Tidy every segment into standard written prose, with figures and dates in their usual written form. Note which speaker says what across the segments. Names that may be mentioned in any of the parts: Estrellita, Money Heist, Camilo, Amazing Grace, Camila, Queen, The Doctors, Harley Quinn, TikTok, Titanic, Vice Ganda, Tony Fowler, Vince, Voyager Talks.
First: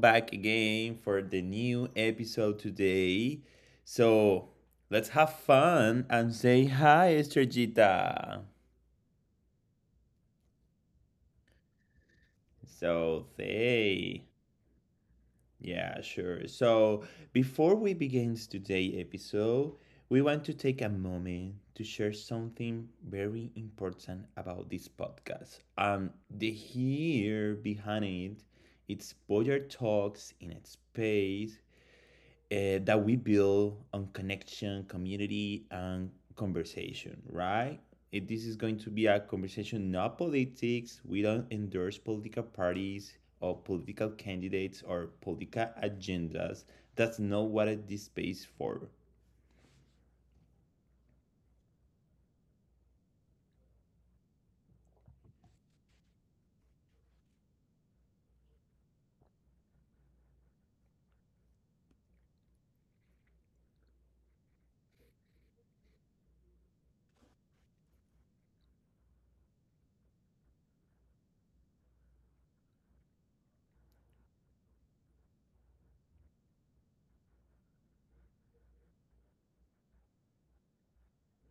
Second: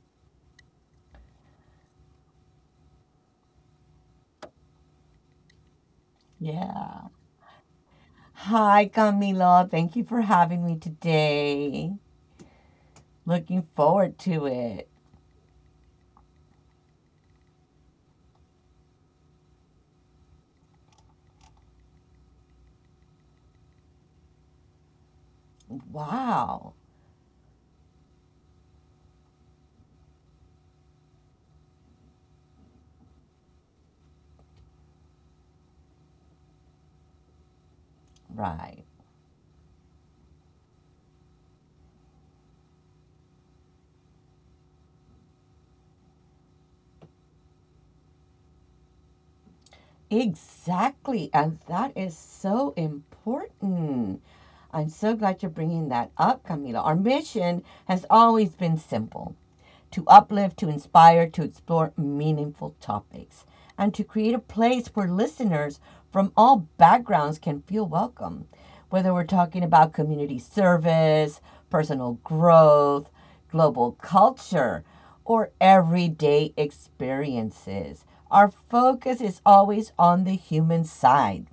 Speaker 1: back again for the new episode today. So, let's have fun and say
Speaker 2: Yeah.
Speaker 1: hi, Estrellita!
Speaker 2: Hi, Camila. Thank you for having me today.
Speaker 1: So,
Speaker 2: Looking forward
Speaker 1: they.
Speaker 2: to it.
Speaker 1: Yeah, sure. So, before we begin today's episode, we want to take a moment to share something very important about this podcast. The
Speaker 2: Wow.
Speaker 1: here behind it, it's Voyager Talks in a space that we build on connection, community, and conversation, right? If this is
Speaker 2: Right.
Speaker 1: going to be a conversation, not politics. We don't endorse political parties or political candidates or political agendas. That's not what this space is for.
Speaker 2: Exactly. And that is so important. I'm so glad you're bringing that up, Camila. Our mission has always been simple to uplift, to inspire, to explore meaningful topics, and to create a place where listeners from all backgrounds can feel welcome. Whether we're talking about community service, personal growth, global culture, or everyday experiences. Our focus is always on the human side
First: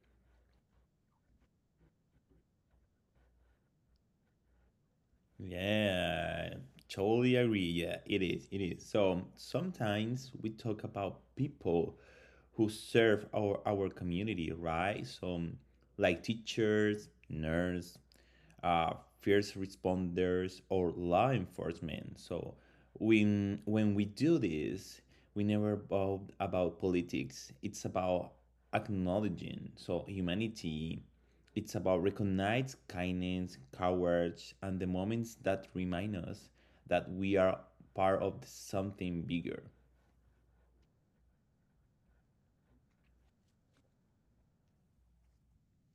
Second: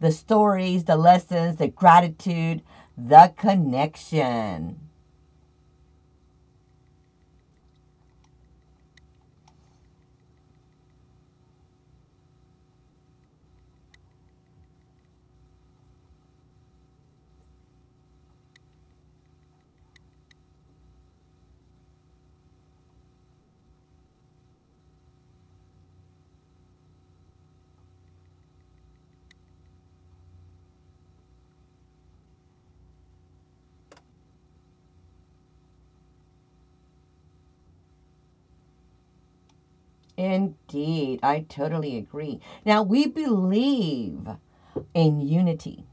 Speaker 2: the stories, the lessons, the gratitude, the connection.
Speaker 1: Yeah, totally agree. Yeah, it is. It is. So sometimes we talk about people who serve our community, right? So like teachers, nurse, uh, first responders, or law enforcement. So when we do this, we never about politics. It's about acknowledging so humanity, it's about recognize kindness, courage, and the moments that remind us that we are part of something bigger.
Speaker 2: Indeed, I totally agree. Now, we believe in unity,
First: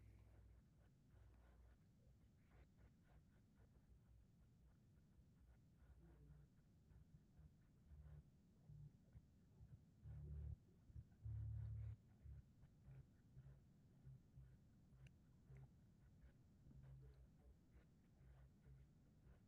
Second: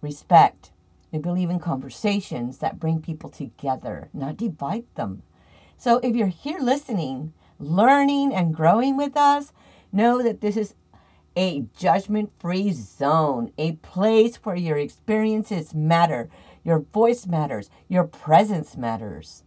Speaker 2: respect. We believe in conversations that bring people together, not divide them. So if you're here listening, learning, and growing with us, know that this is a judgment free zone, a place where your experiences matter, your voice matters, your presence matters.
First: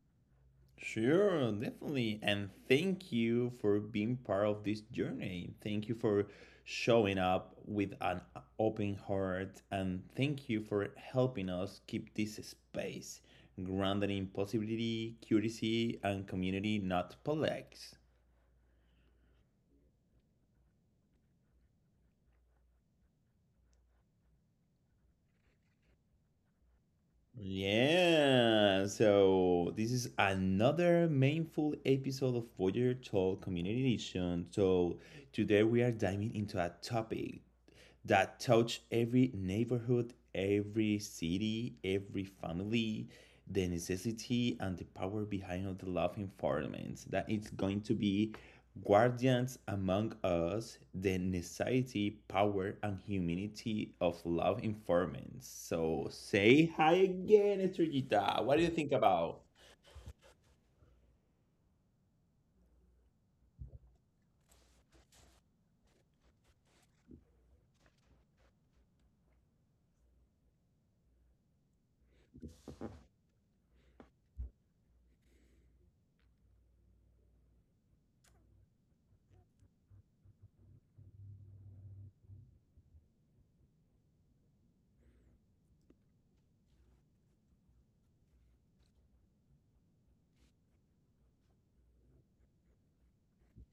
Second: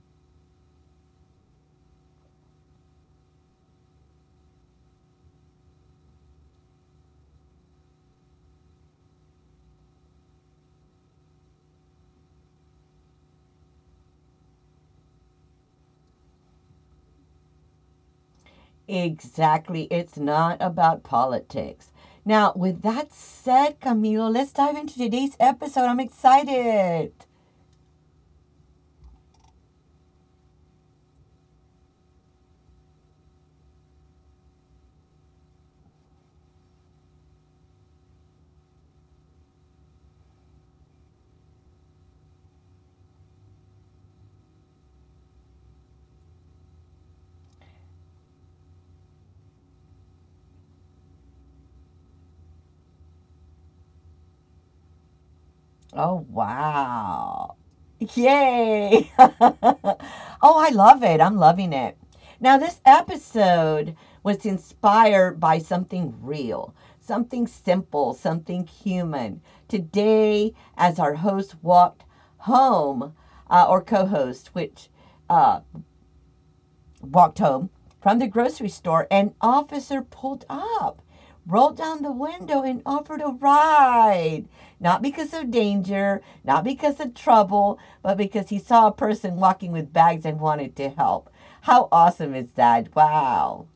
Speaker 1: Sure, definitely. And thank you for being part of this journey. Thank you for showing up with an open heart. And thank you for helping us keep this space grounded in possibility, curiosity, and community, not politics.
Speaker 2: Exactly, it's not about politics. Now, with that said, Camilo, let's dive into today's episode. I'm excited.
Speaker 1: Yeah, so this is another meaningful episode of Voyager Talk Community Edition. So today we are diving into a topic that touch every neighborhood, every city, every family, the necessity and the power behind the love environments. That it's going to be guardians among us, the necessity, power, and humanity of love informants. So
Speaker 2: Oh,
Speaker 1: say hi
Speaker 2: wow.
Speaker 1: again, Estrellita. What do you think
Speaker 2: Yay.
Speaker 1: about?
Speaker 2: Oh, I love it. I'm loving it. Now, this episode was inspired by something real, something simple, something human. Today, as our host walked home, or co host, which uh, walked home from the grocery store, an officer pulled up, rolled down the window, and offered a ride. Not because of danger, not because of trouble, but because he saw a person walking with bags and wanted to help. How awesome is that? Wow.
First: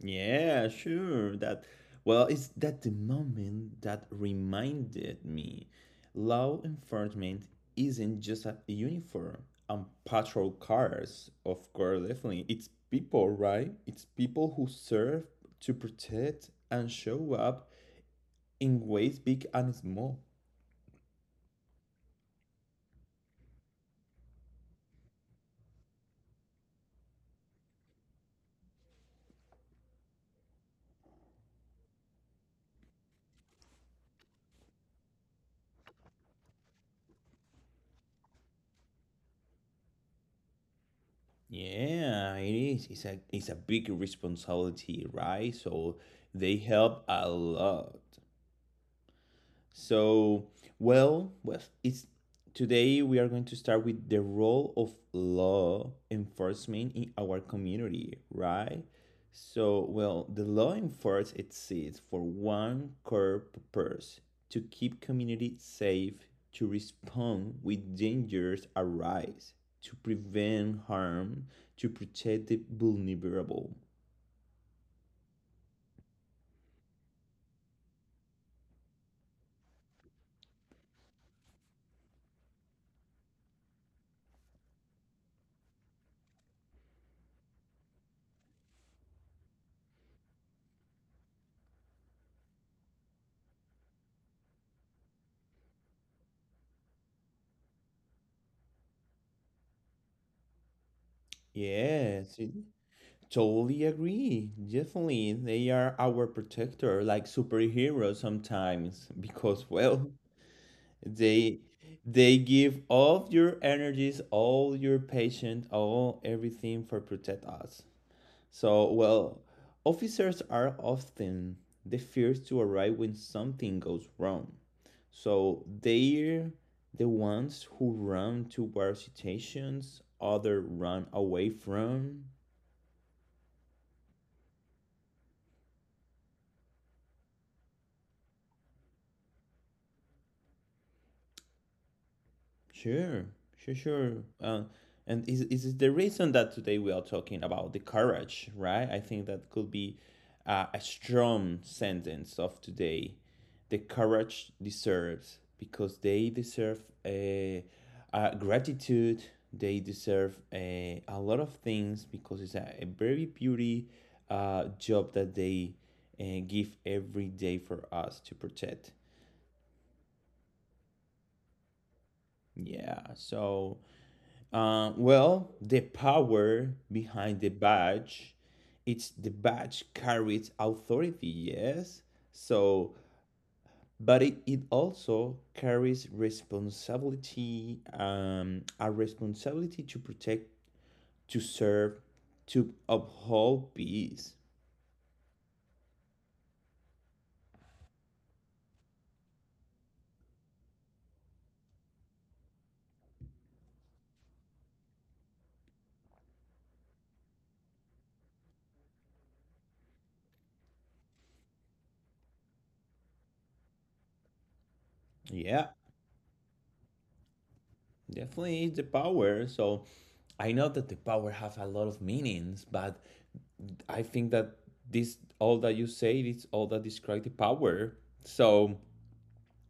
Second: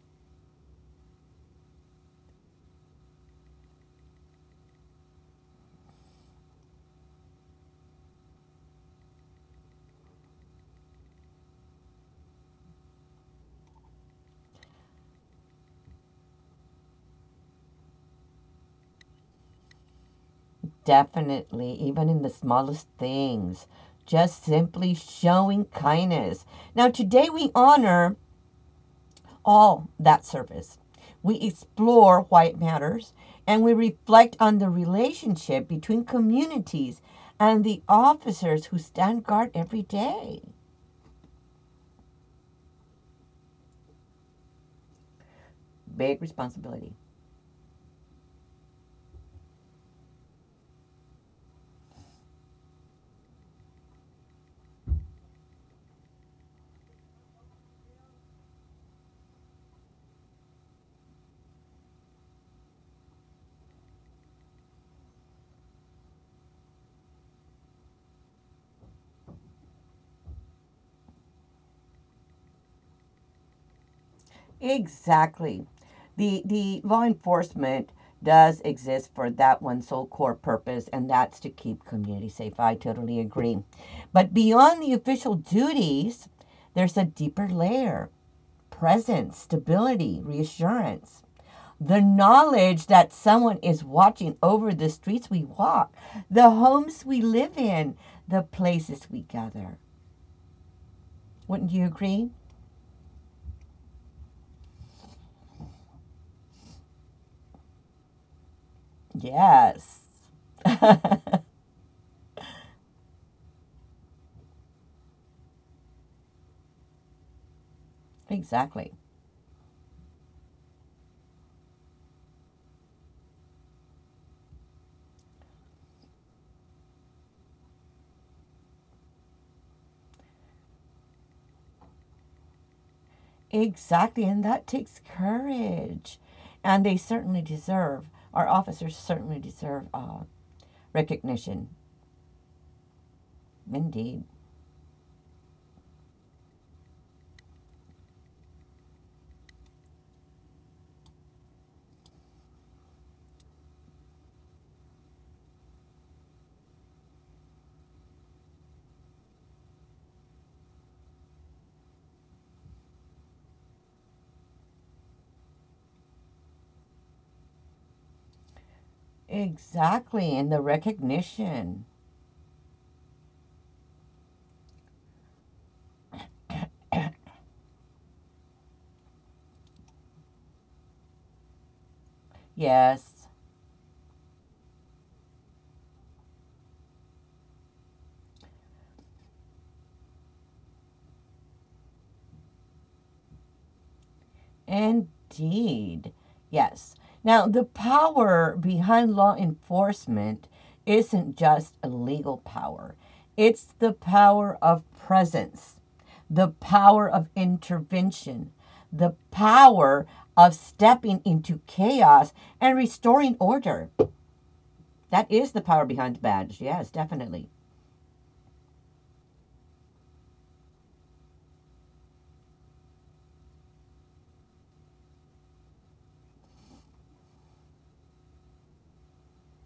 Speaker 1: Yeah, sure. That, well, it's that the moment that reminded me law enforcement isn't just a uniform and patrol cars, of course, definitely. It's people, right? It's people who serve to protect and show up in ways big and small.
Speaker 2: Definitely, even in the smallest things, just simply showing kindness. Now, today we honor all that service. We explore why it matters and we reflect on the relationship between communities and the officers who stand guard every day.
Speaker 1: Yeah, it is. It's a big responsibility, right? So
Speaker 2: Big
Speaker 1: they
Speaker 2: responsibility.
Speaker 1: help a lot. So, well, it's today we are going to start with the role of law enforcement in our community, right? So, well, the law enforcement exists for one core purpose to keep community safe, to respond when dangers arise, to prevent harm, to protect the vulnerable.
Speaker 2: Exactly. The law enforcement does exist for that one sole core purpose, and that's to keep community safe. I totally agree. But beyond the official duties, there's a deeper layer presence, stability, reassurance. The knowledge that someone is watching over the streets we walk, the homes we live in, the places we gather. Wouldn't you agree?
Speaker 1: Yes, it- totally agree. Definitely, they are our protector, like superheroes sometimes, because well,
Speaker 2: Yes.
Speaker 1: they they give all your energies, all your patience, all everything for protect us. So
Speaker 2: exactly.
Speaker 1: well, officers are often the first to arrive when something goes wrong. So they're the ones who run towards situations other run away from.
Speaker 2: Exactly. And that takes courage. And they certainly deserve, our officers certainly deserve recognition.
Speaker 1: Sure, sure, sure.
Speaker 2: Indeed.
Speaker 1: Uh, and is it the reason that today we are talking about the courage, right? I think that could be a strong sentence of today. The courage deserves because they deserve a, uh, gratitude. They deserve a lot of things because it's a very beauty job that they give every day for us to protect.
Speaker 2: Exactly. And the recognition.
Speaker 1: Yeah, so well, the power behind the badge, it's the badge carries authority, yes. So,
Speaker 2: Yes.
Speaker 1: but it also carries responsibility, a responsibility to protect, to serve, to uphold peace.
Speaker 2: Indeed. Yes. Now, the power behind law enforcement isn't just a legal power, it's the power of presence, the power of intervention, the power of stepping into chaos and restoring order. That is the
Speaker 1: Yeah.
Speaker 2: power behind the badge. Yes, definitely.
Speaker 1: Definitely is the power. So I know that the power have a lot of meanings, but I think that this all that you say is all that describe the power. So,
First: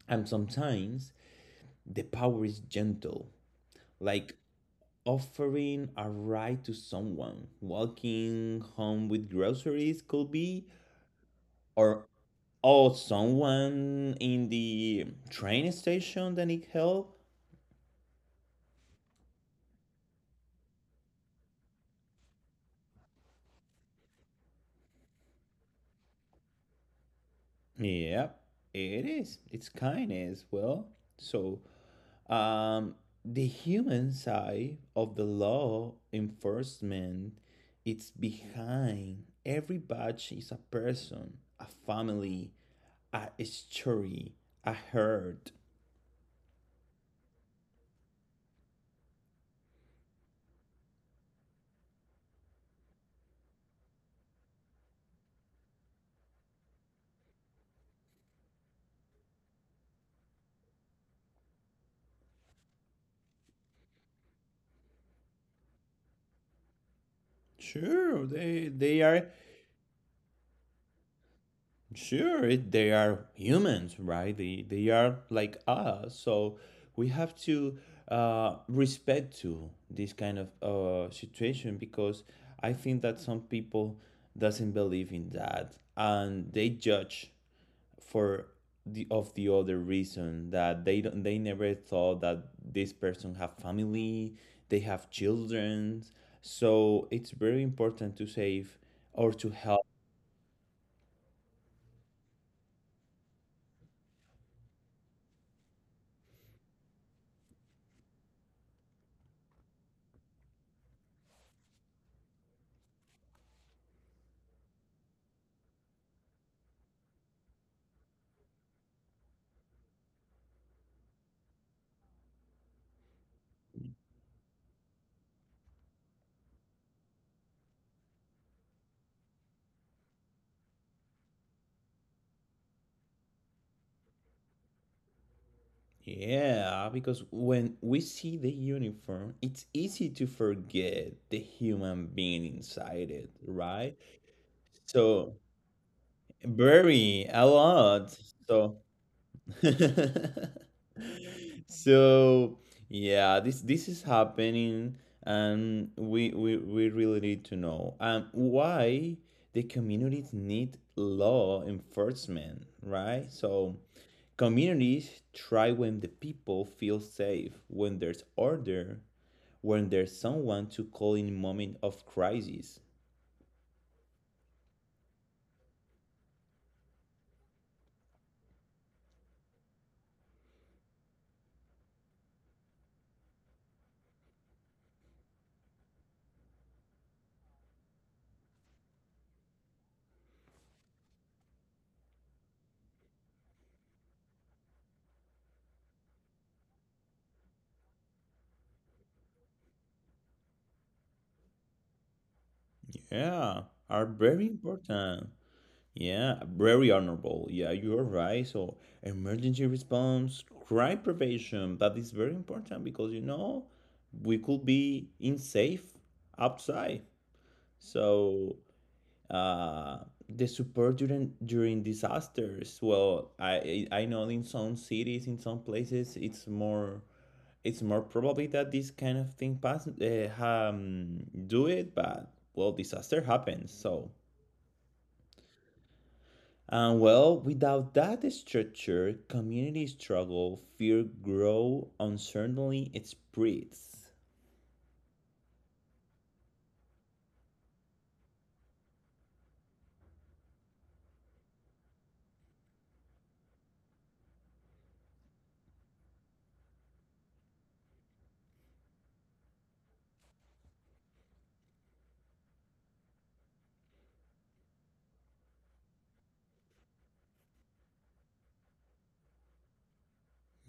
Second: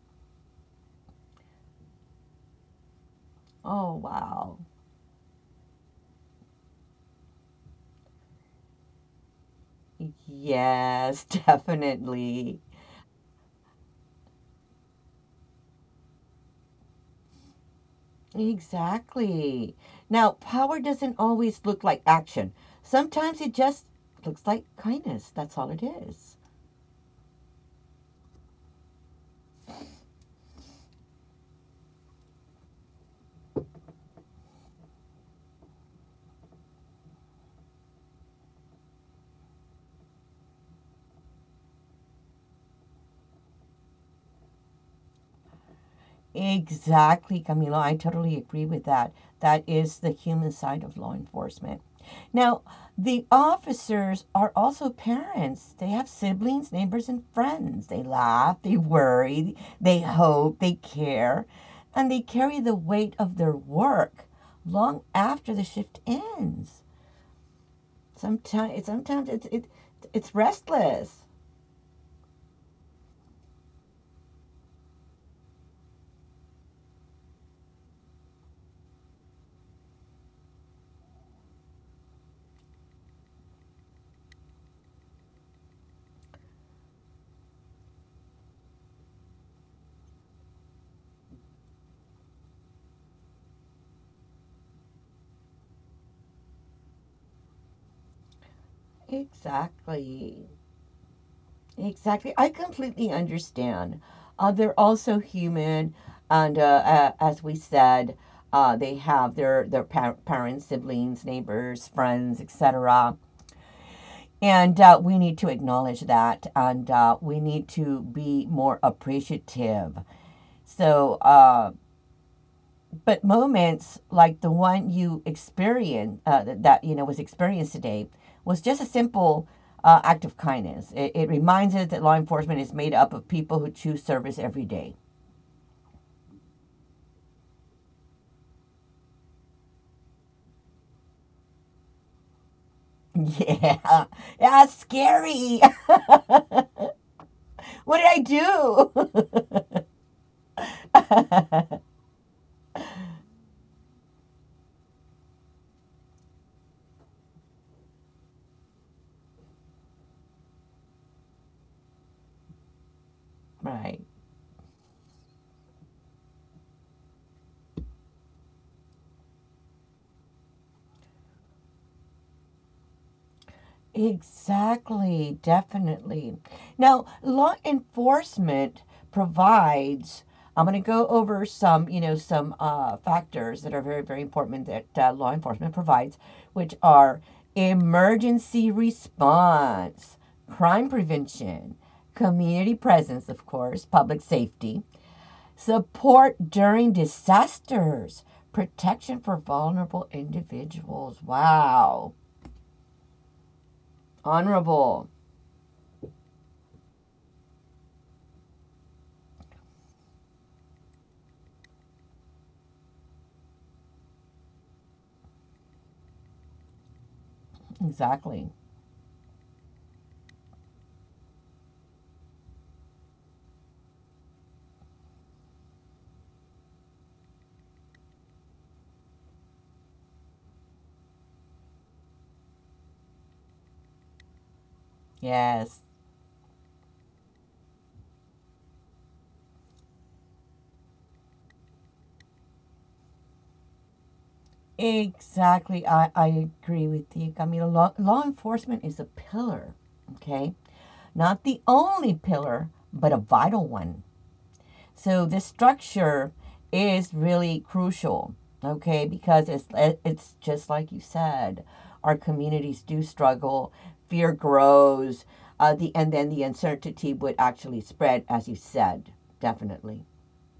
Speaker 1: and sometimes the power is gentle,
Speaker 2: Oh,
Speaker 1: like
Speaker 2: wow.
Speaker 1: offering a ride to someone, walking home with groceries could be,
Speaker 2: Yes,
Speaker 1: or
Speaker 2: definitely.
Speaker 1: or someone in the train station that need help.
Speaker 2: Exactly. Now, power doesn't always look like action. Sometimes it just looks like kindness. That's all it is.
Speaker 1: Yep, it is. It's kindness. Well, so um, the human side of the law enforcement, it's behind every badge is a person, a family, a story, a hurt.
Speaker 2: Exactly, Camilo. I totally agree with that. That is the human side of law enforcement. Now, the officers are also parents. They have siblings, neighbors, and friends. They laugh, they worry, they hope, they care, and they carry the weight of their work long after the shift ends.
Speaker 1: Sure,
Speaker 2: Sometimes,
Speaker 1: they
Speaker 2: sometimes
Speaker 1: are
Speaker 2: it's it, it's restless.
Speaker 1: sure, it- they are humans, right? They are like us, so we have to respect to this kind of situation because I think that some people doesn't believe in that and they judge for the of the other reason that they never thought that this person have family, they have children, so it's very important to save or to help.
Speaker 2: Exactly, exactly. I completely understand. They're also human, and as we said, they have their parents, siblings, neighbors, friends, etc. And we need to acknowledge that, and we need to be more appreciative. So. Uh, But moments like the one you experience that you know was experienced today was just a simple act of kindness. It reminds us that law enforcement is made up of people who choose service every day.
Speaker 1: Yeah, because when we see the uniform, it's easy to forget the human being inside it, right?
Speaker 2: Yeah, that's
Speaker 1: So,
Speaker 2: scary.
Speaker 1: very, a
Speaker 2: What
Speaker 1: lot.
Speaker 2: did
Speaker 1: So,
Speaker 2: I do?
Speaker 1: so yeah, this is happening, and we really need to know why the communities need law enforcement, right? So
Speaker 2: Right.
Speaker 1: communities thrive when the people feel safe, when there's order, when there's someone to call in moment of crisis.
Speaker 2: Exactly, definitely. Now, law enforcement provides, I'm going to go over some, you know, some factors that are very, very important that law enforcement provides, which are emergency response, crime prevention, community presence, of course, public safety, support during disasters, protection for vulnerable individuals. Wow.
Speaker 1: Yeah, are very
Speaker 2: Honorable.
Speaker 1: important. Yeah, very honorable. Yeah, you are right. So emergency response, crime prevention, that is very important because you know we could be in safe outside.
Speaker 2: Exactly.
Speaker 1: So uh, the support during disasters. Well, I know in some cities, in some places, it's more probably that this kind of thing pass do it, but well, disaster happens. So,
Speaker 2: Yes,
Speaker 1: and well, without that structure, community struggle, fear grow, uncertainty spreads.
Speaker 2: exactly. I agree with you, Camila. Law enforcement is a pillar, okay? Not the only pillar, but a vital one. So this structure is really crucial, okay? Because it's just like you said, our communities do struggle, fear grows, the and then the uncertainty would actually spread, as you said, definitely.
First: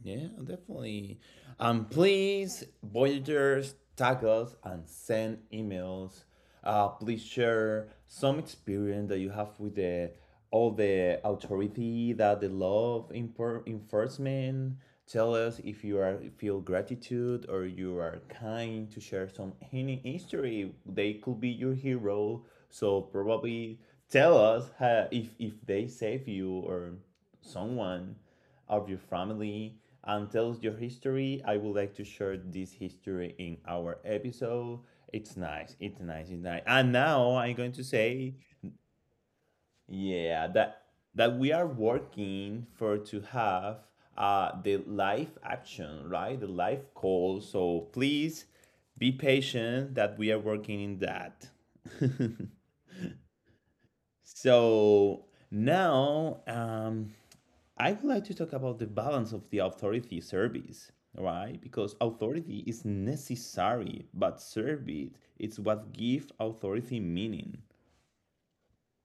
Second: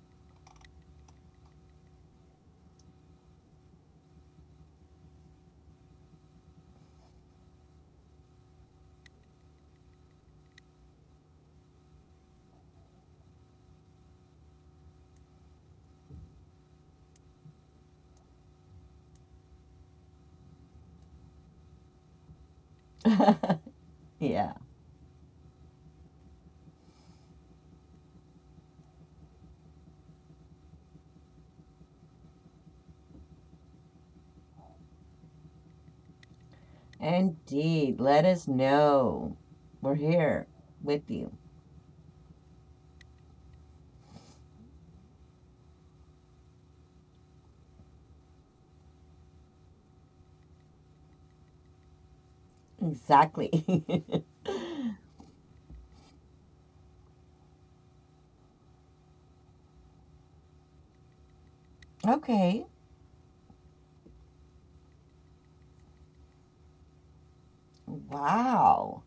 Speaker 1: Yeah, definitely. Please, Voyagers, tag us and send emails. Please share some experience that you have with the all the authority that the law of enfor- enforcement. Tell us if you are feel gratitude or you are kind to share some any history. They could be your hero. So probably tell
Speaker 2: Yeah.
Speaker 1: us how, if they save you or someone of your family and tell us your history. I would like to share this history in our episode. It's nice. It's nice. It's nice. And now I'm going to
Speaker 2: Indeed. Let us
Speaker 1: say,
Speaker 2: know. We're here
Speaker 1: yeah, that
Speaker 2: with you.
Speaker 1: that we are working for to have the live action, right? The live call. So please be patient that we are working in that.
Speaker 2: Exactly.
Speaker 1: So now, I would like to talk about the balance of the authority service. Why? Because
Speaker 2: Okay.
Speaker 1: authority is necessary, but service it's what gives authority meaning.
Speaker 2: Wow.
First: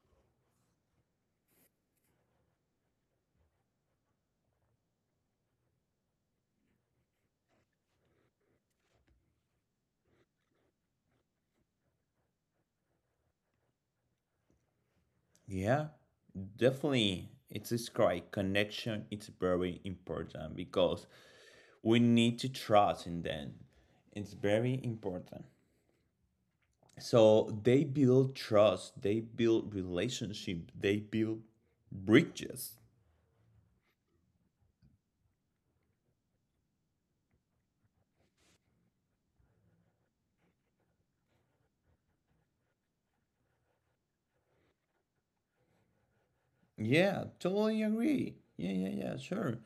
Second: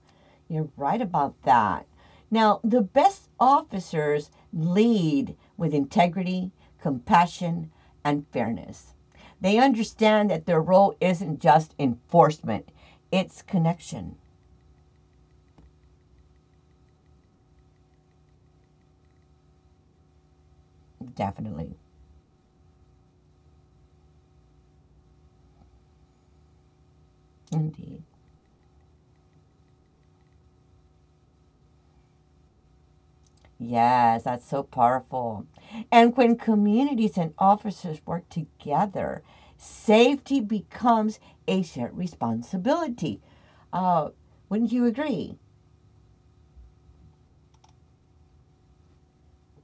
Speaker 2: You're right about that. Now, the best officers lead with integrity, compassion, and fairness. They understand that their role isn't just enforcement, it's connection.
Speaker 1: Yeah, definitely. It's this correct. Connection, it's very important because
Speaker 2: Definitely.
Speaker 1: we need to trust in them. It's very important. So they
Speaker 2: Indeed.
Speaker 1: build trust, they build relationship, they build bridges.
Speaker 2: Yes, that's so powerful. And when communities and officers work together, safety becomes a shared responsibility. Uh, wouldn't you agree?
Speaker 1: Yeah, totally agree. Yeah, yeah, yeah, sure.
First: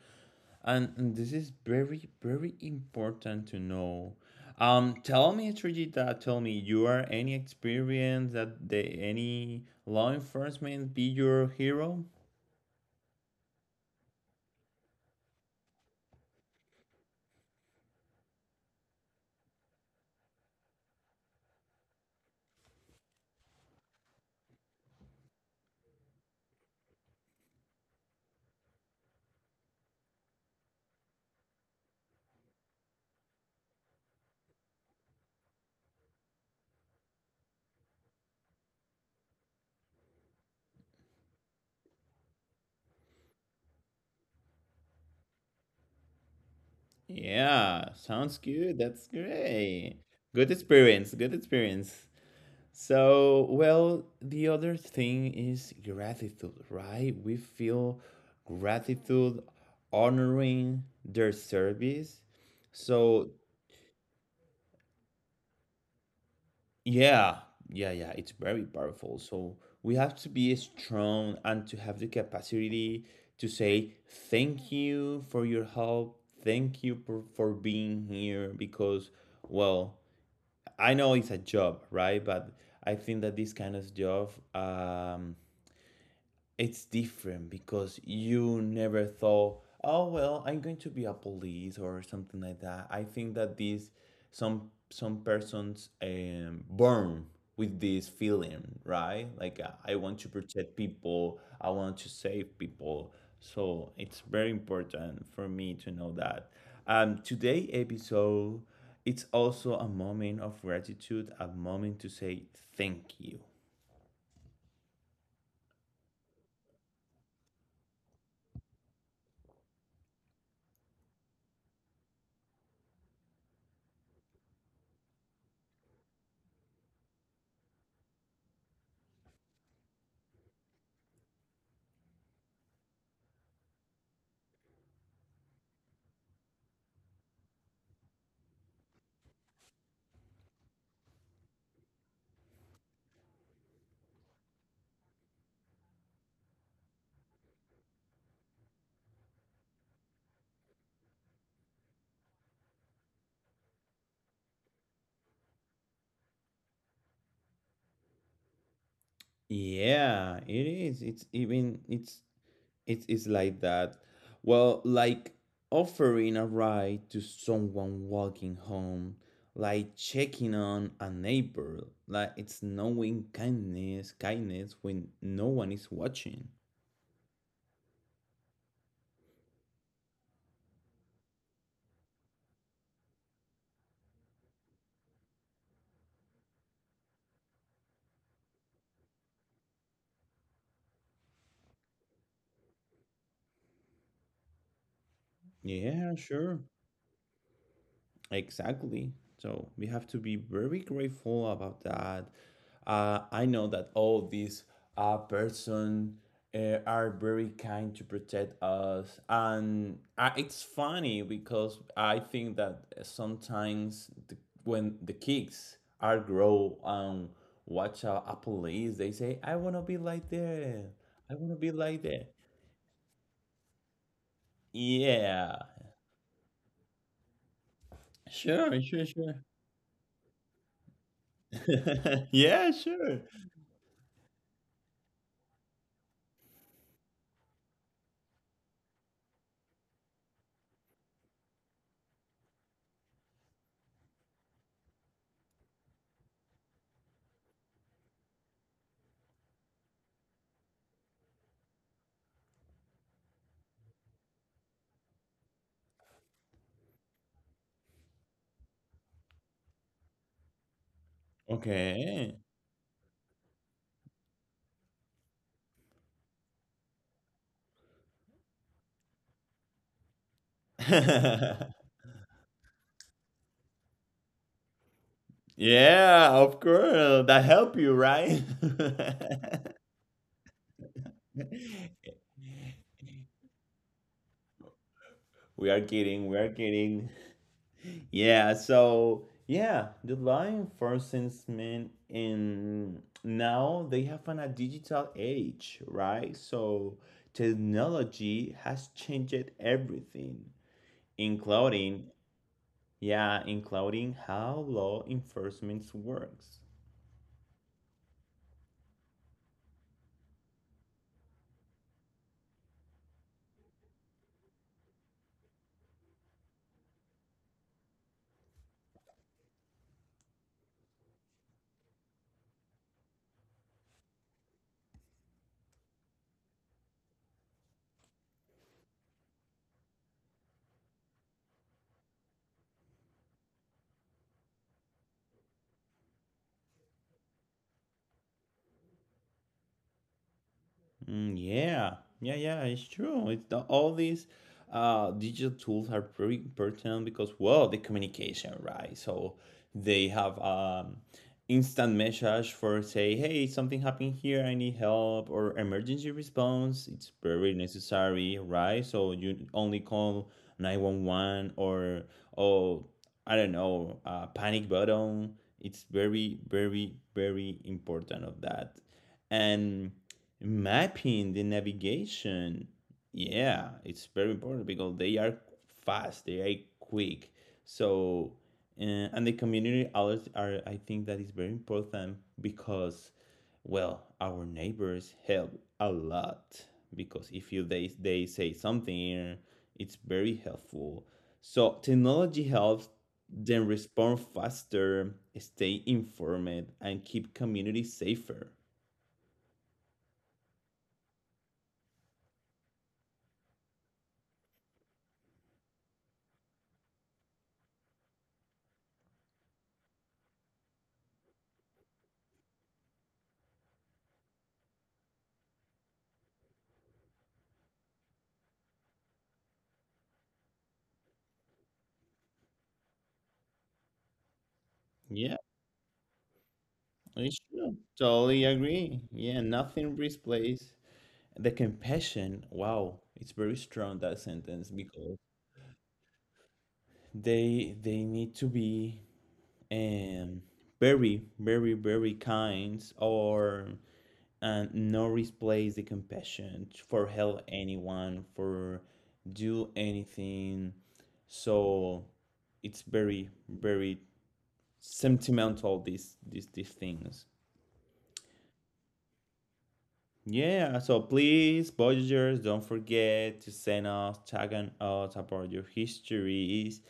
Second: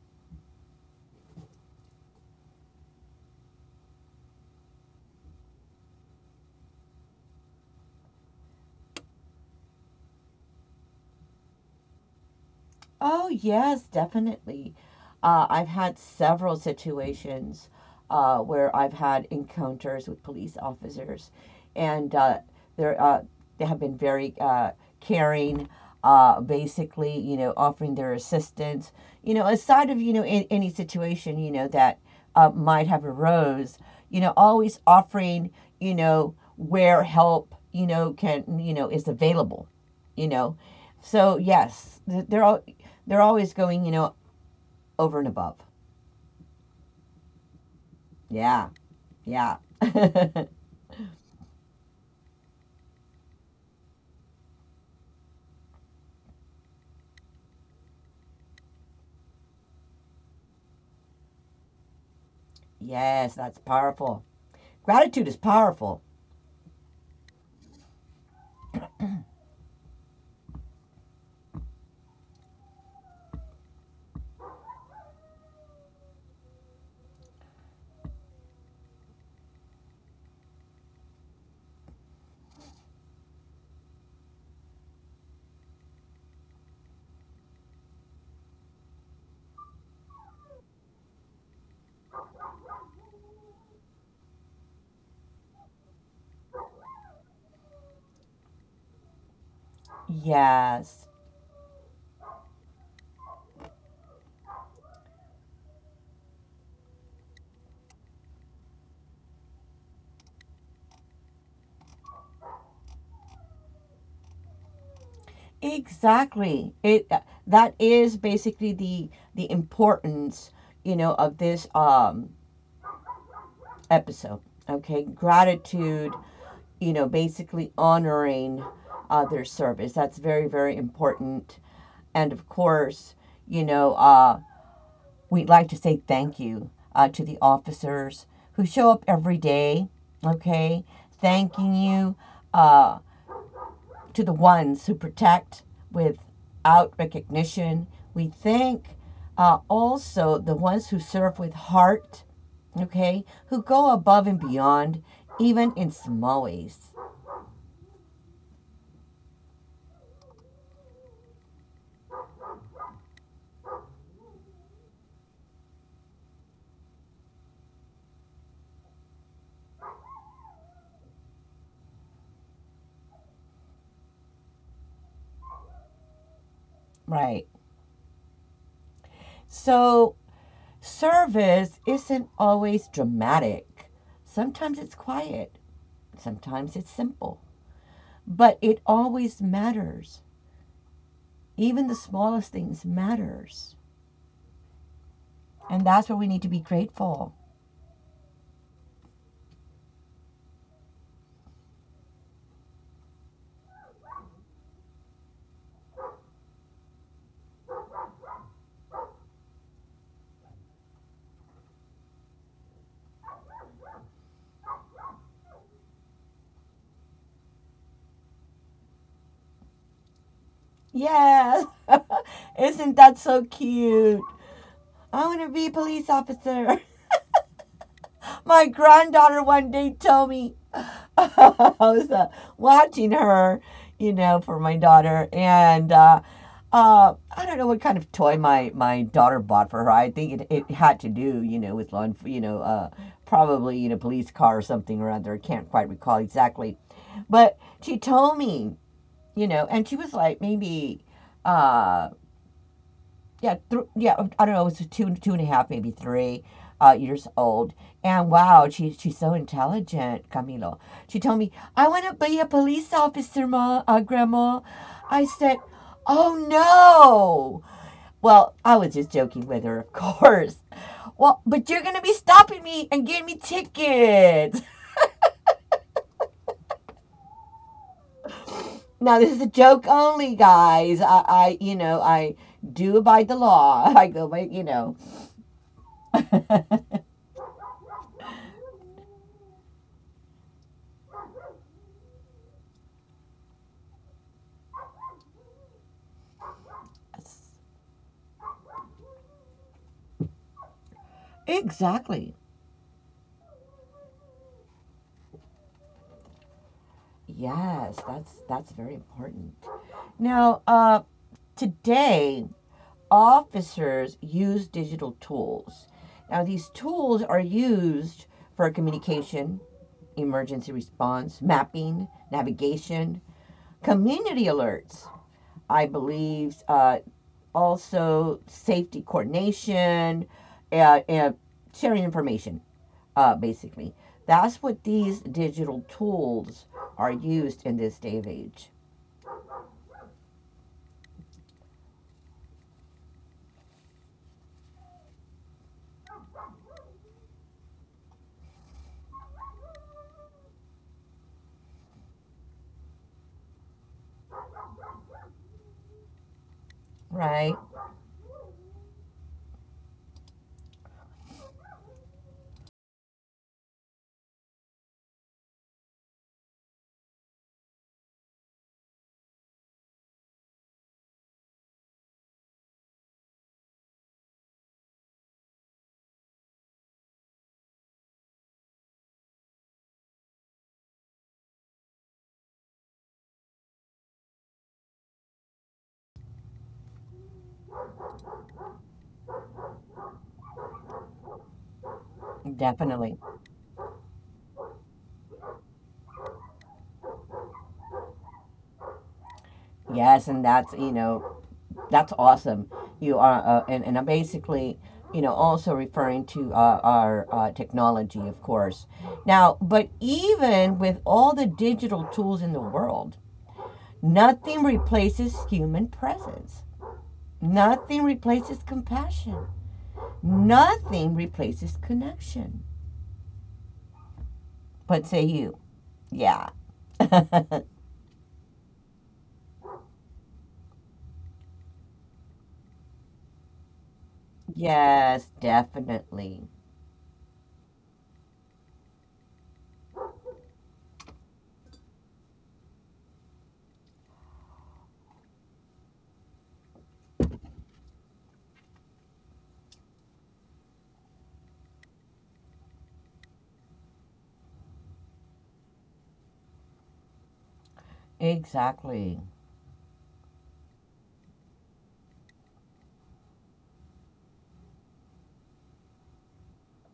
Speaker 1: And this is very, very important to know. Tell me, Trigita, tell me, you are any experience that the, any law enforcement be your hero?
Speaker 2: Oh, yes, definitely. I've had several situations where I've had encounters with police officers, and they're, they have been very caring, basically, you know, offering their assistance. You know, aside of, you know, in, any situation, you know, that might have arose, you know, always offering, you know, where help, you know, can, you know, is available you know so yes, they're all they're always going, you know, over and above.
Speaker 1: Yeah, sounds
Speaker 2: Yeah,
Speaker 1: good. That's
Speaker 2: yeah.
Speaker 1: great. Good experience. Good experience. So, well, the other thing is gratitude, right? We feel gratitude honoring their service.
Speaker 2: Yes,
Speaker 1: So,
Speaker 2: that's powerful. Gratitude is powerful.
Speaker 1: yeah, yeah, yeah, it's very powerful. So, we have to be strong and to have the capacity to say thank you for your help. Thank you for being here because, well, I know it's a job, right? But I think that this kind of job, it's different because you never thought, oh well, I'm going to be a police or something like that. I think that this some persons born with this feeling, right? Like I want to protect
Speaker 2: Yes,
Speaker 1: people, I want to save people. So it's very important for me to know that. Today episode, it's also a moment of gratitude, a moment to say thank you.
Speaker 2: exactly. It That is basically the importance, you know, of this episode. Okay, gratitude. You know, basically honoring their service. That's very very important. And of course, you know, we'd like to say thank you to the officers who show up every day, okay? Thanking you uh, to the ones who protect without recognition. We thank also the ones who serve with heart, okay? Who go above and beyond, even in small ways,
Speaker 1: Yeah, it is. It's it's like that. Well, like offering a ride to someone walking home, like checking on a neighbor, like it's knowing kindness, kindness when no one is watching.
Speaker 2: right? So, service isn't always dramatic. Sometimes it's quiet, sometimes it's simple, but it always matters, even the smallest things matters, and that's where
Speaker 1: Yeah,
Speaker 2: we need to be
Speaker 1: sure.
Speaker 2: grateful.
Speaker 1: Exactly. So we have to be very grateful about that. I know that all these person are very kind to protect us, and it's funny because I think that sometimes the, when the kids are grow and watch a police, they say, "I wanna be like that. I wanna
Speaker 2: Yes.
Speaker 1: be like that."
Speaker 2: Isn't that so cute? I want to be
Speaker 1: Yeah.
Speaker 2: a police officer. My
Speaker 1: Sure. Sure. Sure.
Speaker 2: granddaughter one day told me I was
Speaker 1: Yeah.
Speaker 2: watching
Speaker 1: Sure.
Speaker 2: her, you know, for my daughter, and I don't know what kind of toy my daughter bought for her. I think it had to do, you know, with law, you know, probably in a police car or something or other. I can't quite recall exactly, but she told me, you know, and she was like maybe uh, I don't know. It was two, two and a half, maybe three years old. And wow, she's so intelligent, Camilo. She told me, "I want to be a
Speaker 1: Okay.
Speaker 2: police officer, grandma." I said, "Oh no!" Well, I was just joking with her, of course. Well, but you're gonna be stopping me and giving me tickets.
Speaker 1: Yeah, of course. That help you, right?
Speaker 2: Now this is a joke only, guys. I do abide the law. I go by, you know.
Speaker 1: We are kidding. We are kidding. Yeah. So yeah, the law enforcement in now they have an, a digital age, right? So technology has changed everything, including
Speaker 2: Exactly.
Speaker 1: yeah, including how law enforcement works.
Speaker 2: Yes, that's very important. Now, today, officers use digital tools. Now, these tools are used for communication, emergency response, mapping, navigation, community alerts, I believe, also safety coordination, and sharing information, basically. That's what these digital tools are used in this day of age,
Speaker 1: Mm, yeah, yeah, yeah. It's true. It's the, all these digital tools are very important because, well, the communication, right? So they have instant message for say, hey, something happened here. I need help or emergency response. It's
Speaker 2: right?
Speaker 1: very necessary, right? So you only call 911 or oh, I don't know, panic button. It's very, very, very important of that, and mapping the navigation, yeah, it's very important because they are fast, they are quick. So uh, and the community alerts are, I think that is very important because well our neighbors help a lot because if you they say something, it's very helpful. So technology helps
Speaker 2: Definitely.
Speaker 1: them respond faster, stay informed, and keep communities safer.
Speaker 2: Yes, and that's, you know, that's awesome. You are, and I'm basically, you know, also referring to our technology, of course. Now, but even with all the digital tools in the world, nothing replaces human presence. Nothing replaces compassion. Nothing replaces connection. What say
Speaker 1: Yeah.
Speaker 2: you? Yeah.
Speaker 1: It's true. Totally agree. Yeah, nothing replaces the compassion. Wow, it's very strong that sentence because
Speaker 2: Yes, definitely.
Speaker 1: they need to be um very very very kind or and no replace the compassion t- for help anyone for do anything. So it's very very sentimental these things.
Speaker 2: Exactly.
Speaker 1: Yeah, so please, Voyagers, don't forget to send us, tag on us about your histories,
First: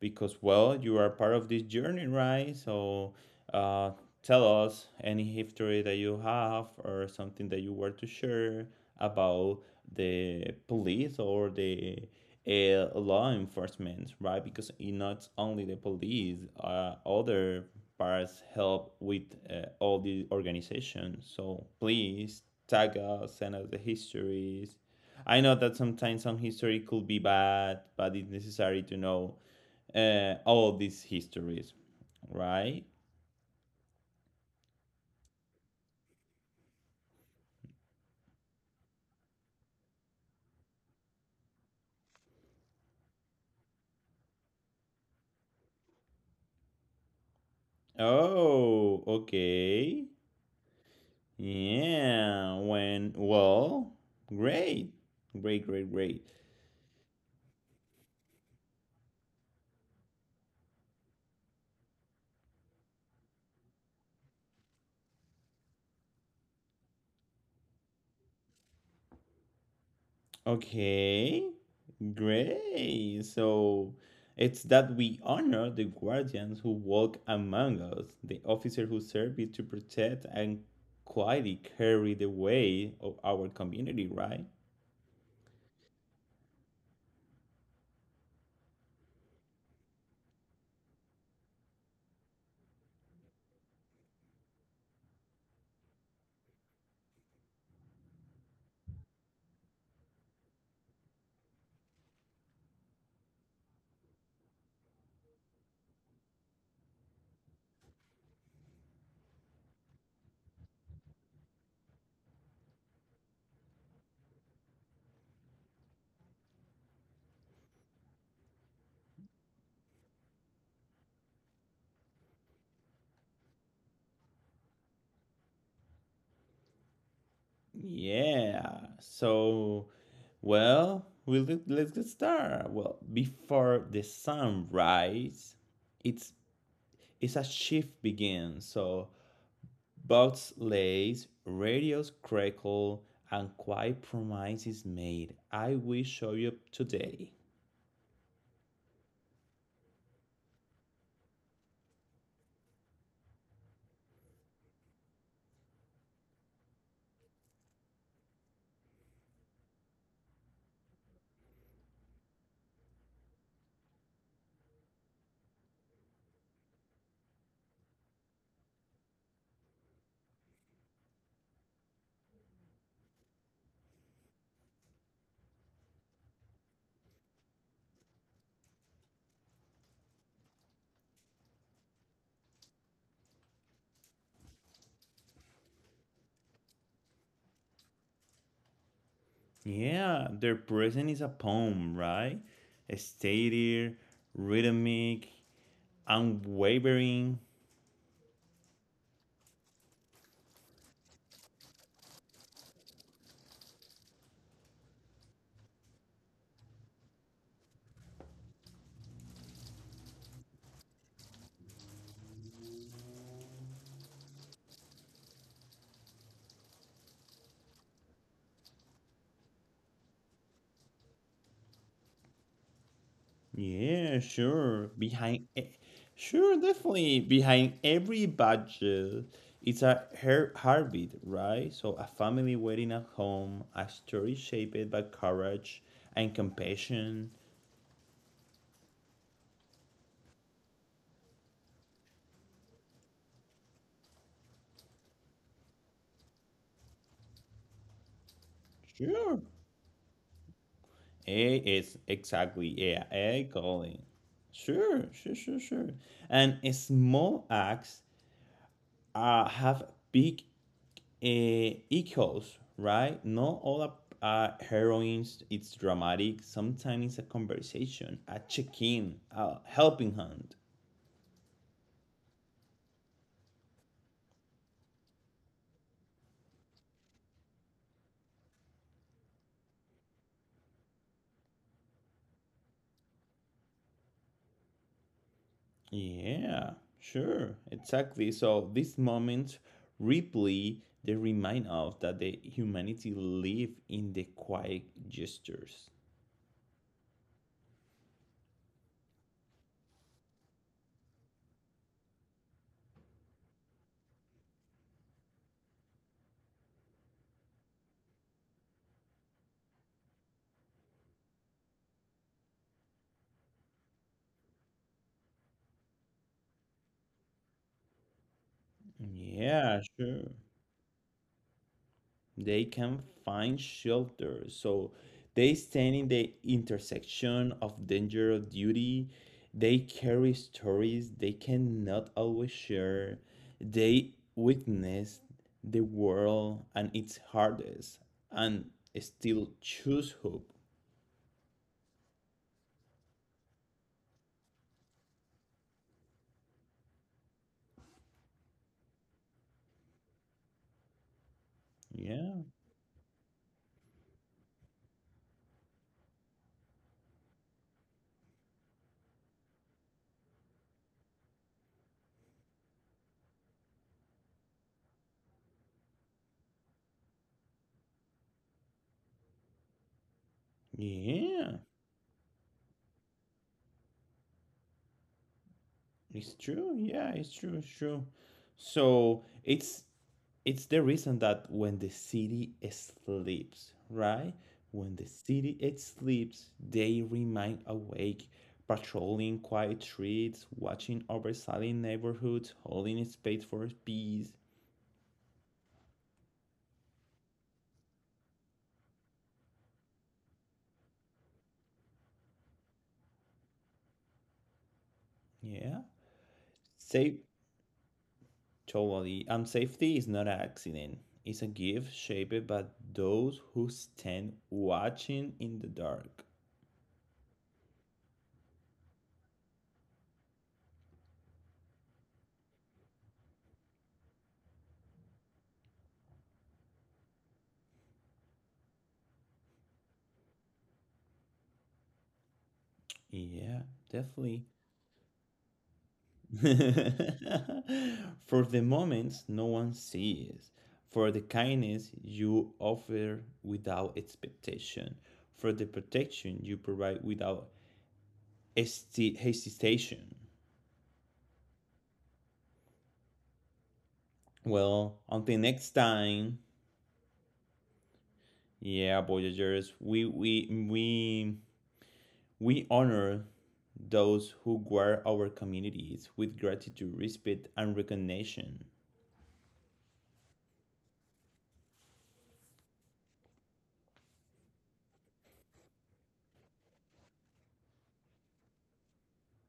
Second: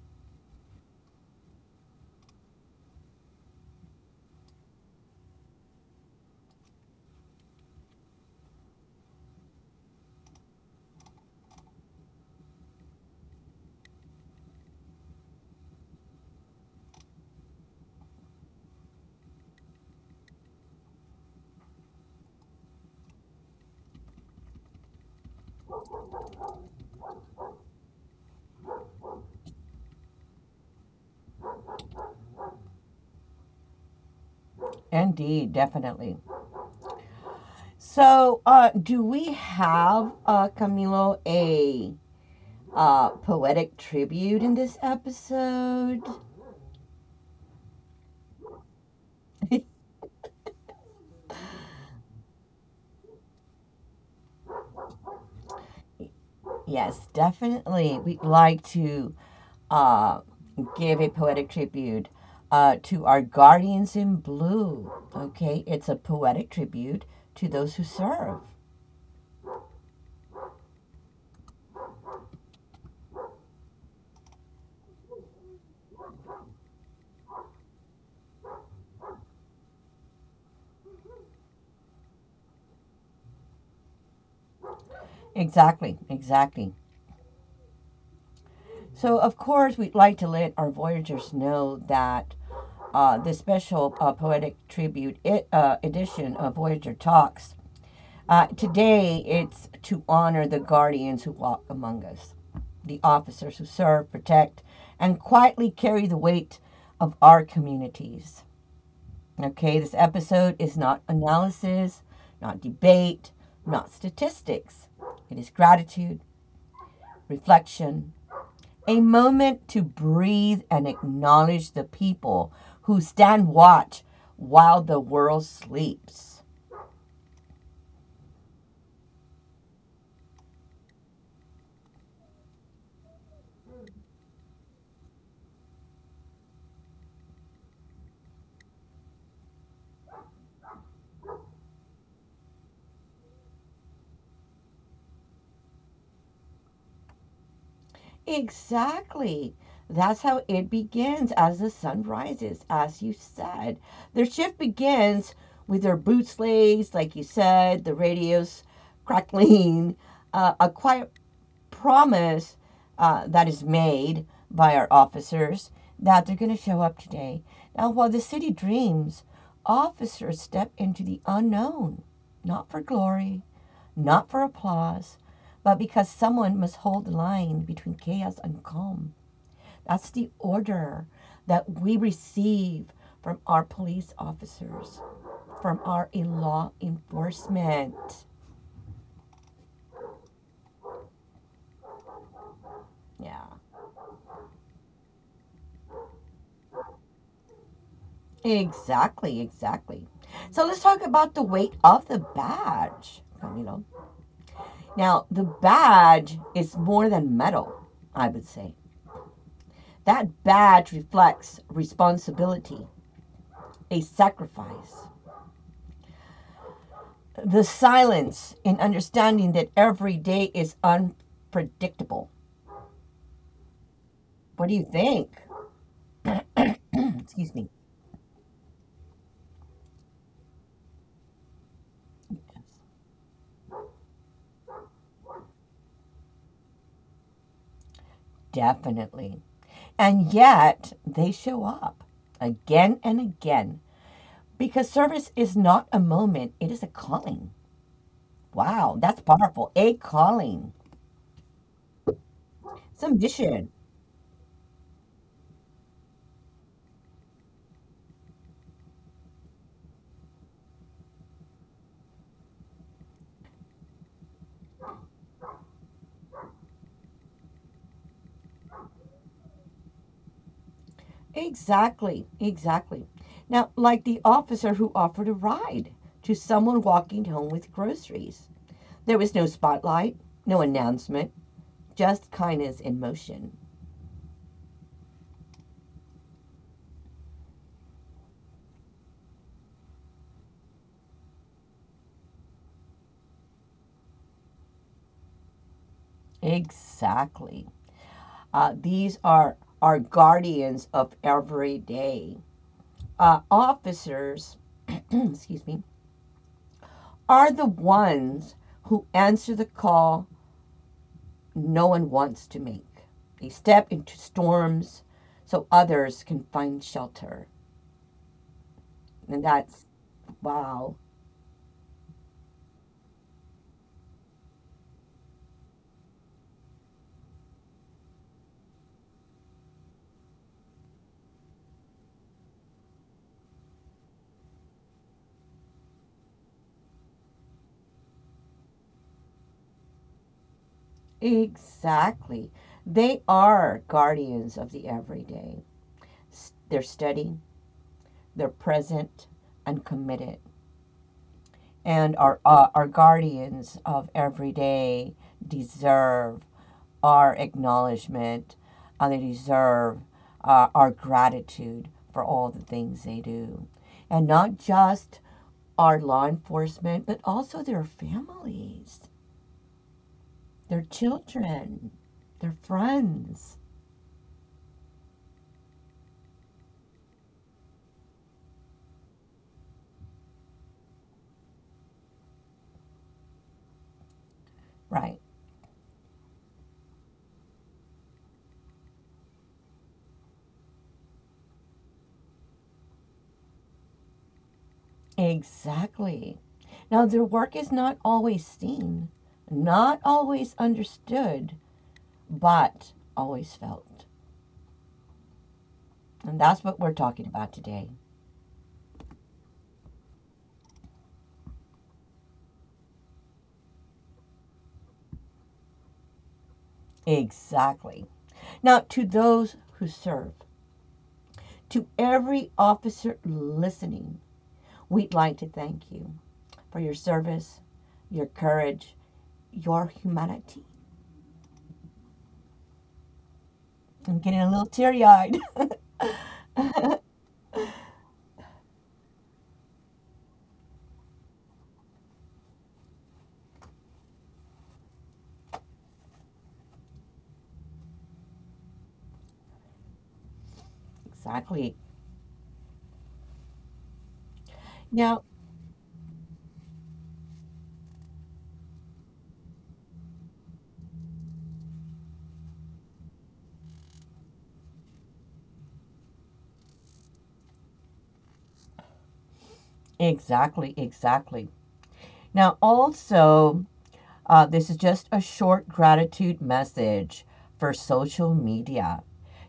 Speaker 1: because well you are part of this journey right so uh, tell us any history that you have or something that you were to share about the police or the law enforcement, right? Because it not only the police, other parts help with all the organizations, so please tag us, send us the histories. I know that sometimes some history could be bad, but it's necessary to know all these histories, right?
Speaker 2: Indeed, definitely. So, do we have, Camilo, a poetic tribute in this episode?
Speaker 1: Oh, okay. Yeah, when, well, great. Great, great, great.
Speaker 2: Yes, definitely. We'd like to uh, give a poetic tribute to our guardians in blue. Okay, it's a poetic tribute to those who serve.
Speaker 1: Okay, great. So it's that we honor the guardians who walk among us, the officer who serve to protect and quietly carry the way of our community, right?
Speaker 2: Exactly, exactly. So, of course, we'd like to let our voyagers know that this special poetic tribute edition of Voyager Talks today, it's to honor the guardians who walk among us, the officers who serve, protect, and quietly carry the weight of our communities. Okay, this episode is not analysis, not debate, not statistics. It is gratitude, reflection, a moment to breathe and acknowledge the people who stand watch while the world sleeps.
Speaker 1: Yeah. So, well, we let, let's get started. Well, before the sun rises, it's a shift begins. So boats lays, radios crackle, and quiet promise is made. I will show you up today.
Speaker 2: Exactly. That's how it begins as the sun rises, as you said. Their shift begins with their boot slays, like you said, the radios crackling, a quiet promise that is made by our officers that they're going to show up today. Now, while the city dreams, officers step into the unknown, not for glory, not for applause, but because someone must hold the line between chaos and calm. That's the order that we receive from our police officers, from our law enforcement.
Speaker 1: Yeah, their present is a poem, right?
Speaker 2: Yeah.
Speaker 1: Stated, rhythmic, unwavering.
Speaker 2: Exactly, exactly. So let's talk about the weight of the badge, Camilo. Now, the badge is more than metal, I would say. That badge reflects responsibility, a sacrifice. The silence in understanding that every day is unpredictable.
Speaker 1: Yeah,
Speaker 2: What do you
Speaker 1: sure.
Speaker 2: think?
Speaker 1: Behind, e- sure, definitely.
Speaker 2: Excuse me.
Speaker 1: Behind every budget, it's a her- heartbeat, right? So, a family wedding at home, a story shaped by courage and compassion.
Speaker 2: Definitely. And yet, they show up again and again because service is not a moment, it is a calling. Wow, that's
Speaker 1: Sure.
Speaker 2: powerful. A calling.
Speaker 1: Eh, it's exactly,
Speaker 2: It's
Speaker 1: yeah,
Speaker 2: a
Speaker 1: egg
Speaker 2: mission.
Speaker 1: calling. Sure, sure, sure, sure. And small acts have big eh, echoes, right? Not all the heroines, it's dramatic. Sometimes it's a conversation, a check in, a helping hand.
Speaker 2: Exactly, exactly. Now, like the officer who offered a ride to someone walking home with groceries. There was no spotlight, no announcement, just kindness in motion.
Speaker 1: Yeah, sure, exactly. So these moments replay, they remind us that the humanity live in the quiet gestures.
Speaker 2: Exactly. These are our guardians of every day. Officers excuse me, are the ones who answer the call no one wants to make. They step into storms so others can find shelter. And
Speaker 1: Yeah,
Speaker 2: that's,
Speaker 1: sure.
Speaker 2: wow,
Speaker 1: They can find shelter. So they stand in the intersection of danger of duty. They carry stories they cannot always share. They witness the world and its hardest and still choose hope.
Speaker 2: exactly. They are guardians of the everyday. They're steady, they're present, and committed. And our,
Speaker 1: Yeah.
Speaker 2: uh, our guardians of everyday deserve our acknowledgement, and they deserve our gratitude for all the things they do. And not just our law enforcement, but also their families, their
Speaker 1: Yeah.
Speaker 2: children, their friends.
Speaker 1: It's true. Yeah, it's true. It's true. So it's the reason that when the city sleeps, right? When the
Speaker 2: Right.
Speaker 1: city it sleeps, they remain awake, patrolling quiet streets, watching over silent neighborhoods, holding space for peace.
Speaker 2: Exactly. Now, their work is not always seen, not always understood, but always felt.
Speaker 1: Yeah.
Speaker 2: And that's what we're
Speaker 1: Safe
Speaker 2: talking about today.
Speaker 1: totally. And safety is not an accident. It's a gift shaped by those who stand watching in the dark.
Speaker 2: Exactly. Now, to those who serve, to every officer listening, we'd like to thank you for your service, your courage, your humanity,
Speaker 1: Yeah,
Speaker 2: I'm getting a
Speaker 1: definitely.
Speaker 2: little teary eyed.
Speaker 1: For the moments no one sees, for the kindness you offer without expectation, for the protection you provide without hesti- hesitation.
Speaker 2: Exactly.
Speaker 1: Well,
Speaker 2: Now,
Speaker 1: until next time, yeah, Voyagers, we honor those who guard our communities with gratitude, respect, and recognition.
Speaker 2: exactly, exactly. Now, also, this is just a short gratitude message for social media.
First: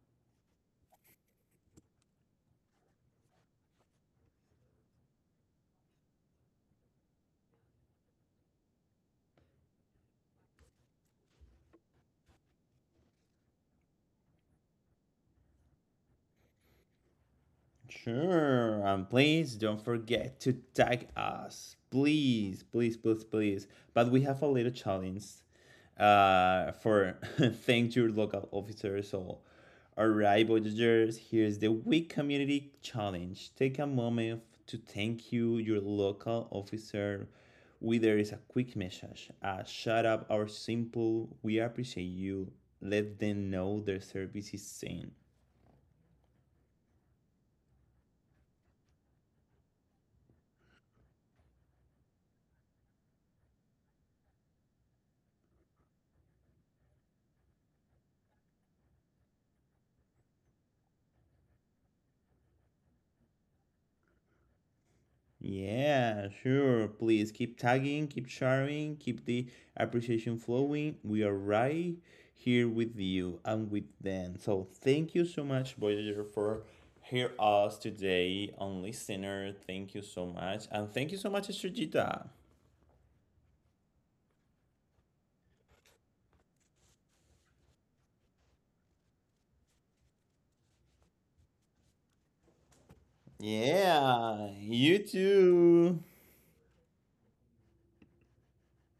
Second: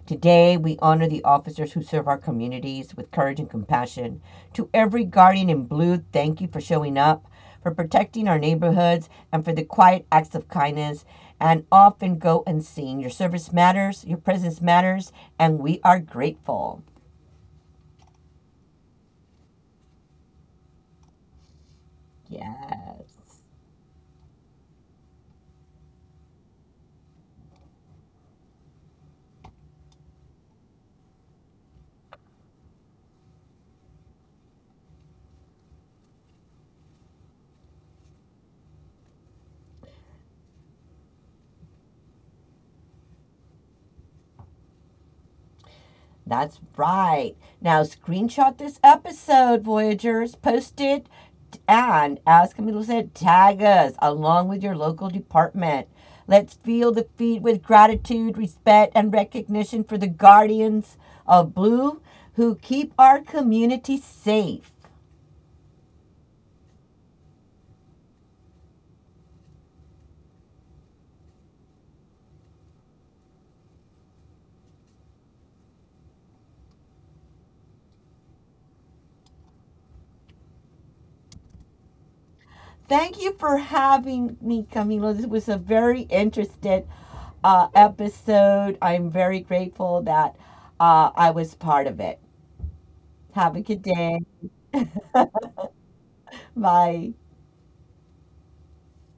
Speaker 2: Today, we honor the officers who serve our communities with courage and compassion. To every guardian in blue, thank you for showing up, for protecting our neighborhoods, and for the quiet acts of kindness. And often go unseen. Your service matters, your presence matters, and we are grateful.
Speaker 1: Sure, and please don't forget to tag us. Please, please, please,
Speaker 2: Yes.
Speaker 1: please. But we have a little challenge for thank your local officers or all right, Voyagers, here's the week community challenge. Take a moment to thank you, your local officer. Whether it's a quick message, a shout up, or simple, we appreciate you. Let them know their service is seen.
Speaker 2: That's right. Now screenshot this episode, Voyagers. Post it and, as Camilo said, tag us along with your local department. Let's feel the feed with gratitude, respect, and recognition for the guardians of blue who keep our community safe.
Speaker 1: Yeah, sure. Please keep tagging, keep sharing, keep the appreciation flowing. We are right here with you and with them. So thank you so much, Voyager, for hear us today on Listener. Thank you so much. And thank you so much, Estrellita.
Speaker 2: Thank you for having me, Camilo. This was a very interesting episode. I'm very grateful that I was part of it. Have a good day.
Speaker 1: Yeah, you too.
Speaker 2: My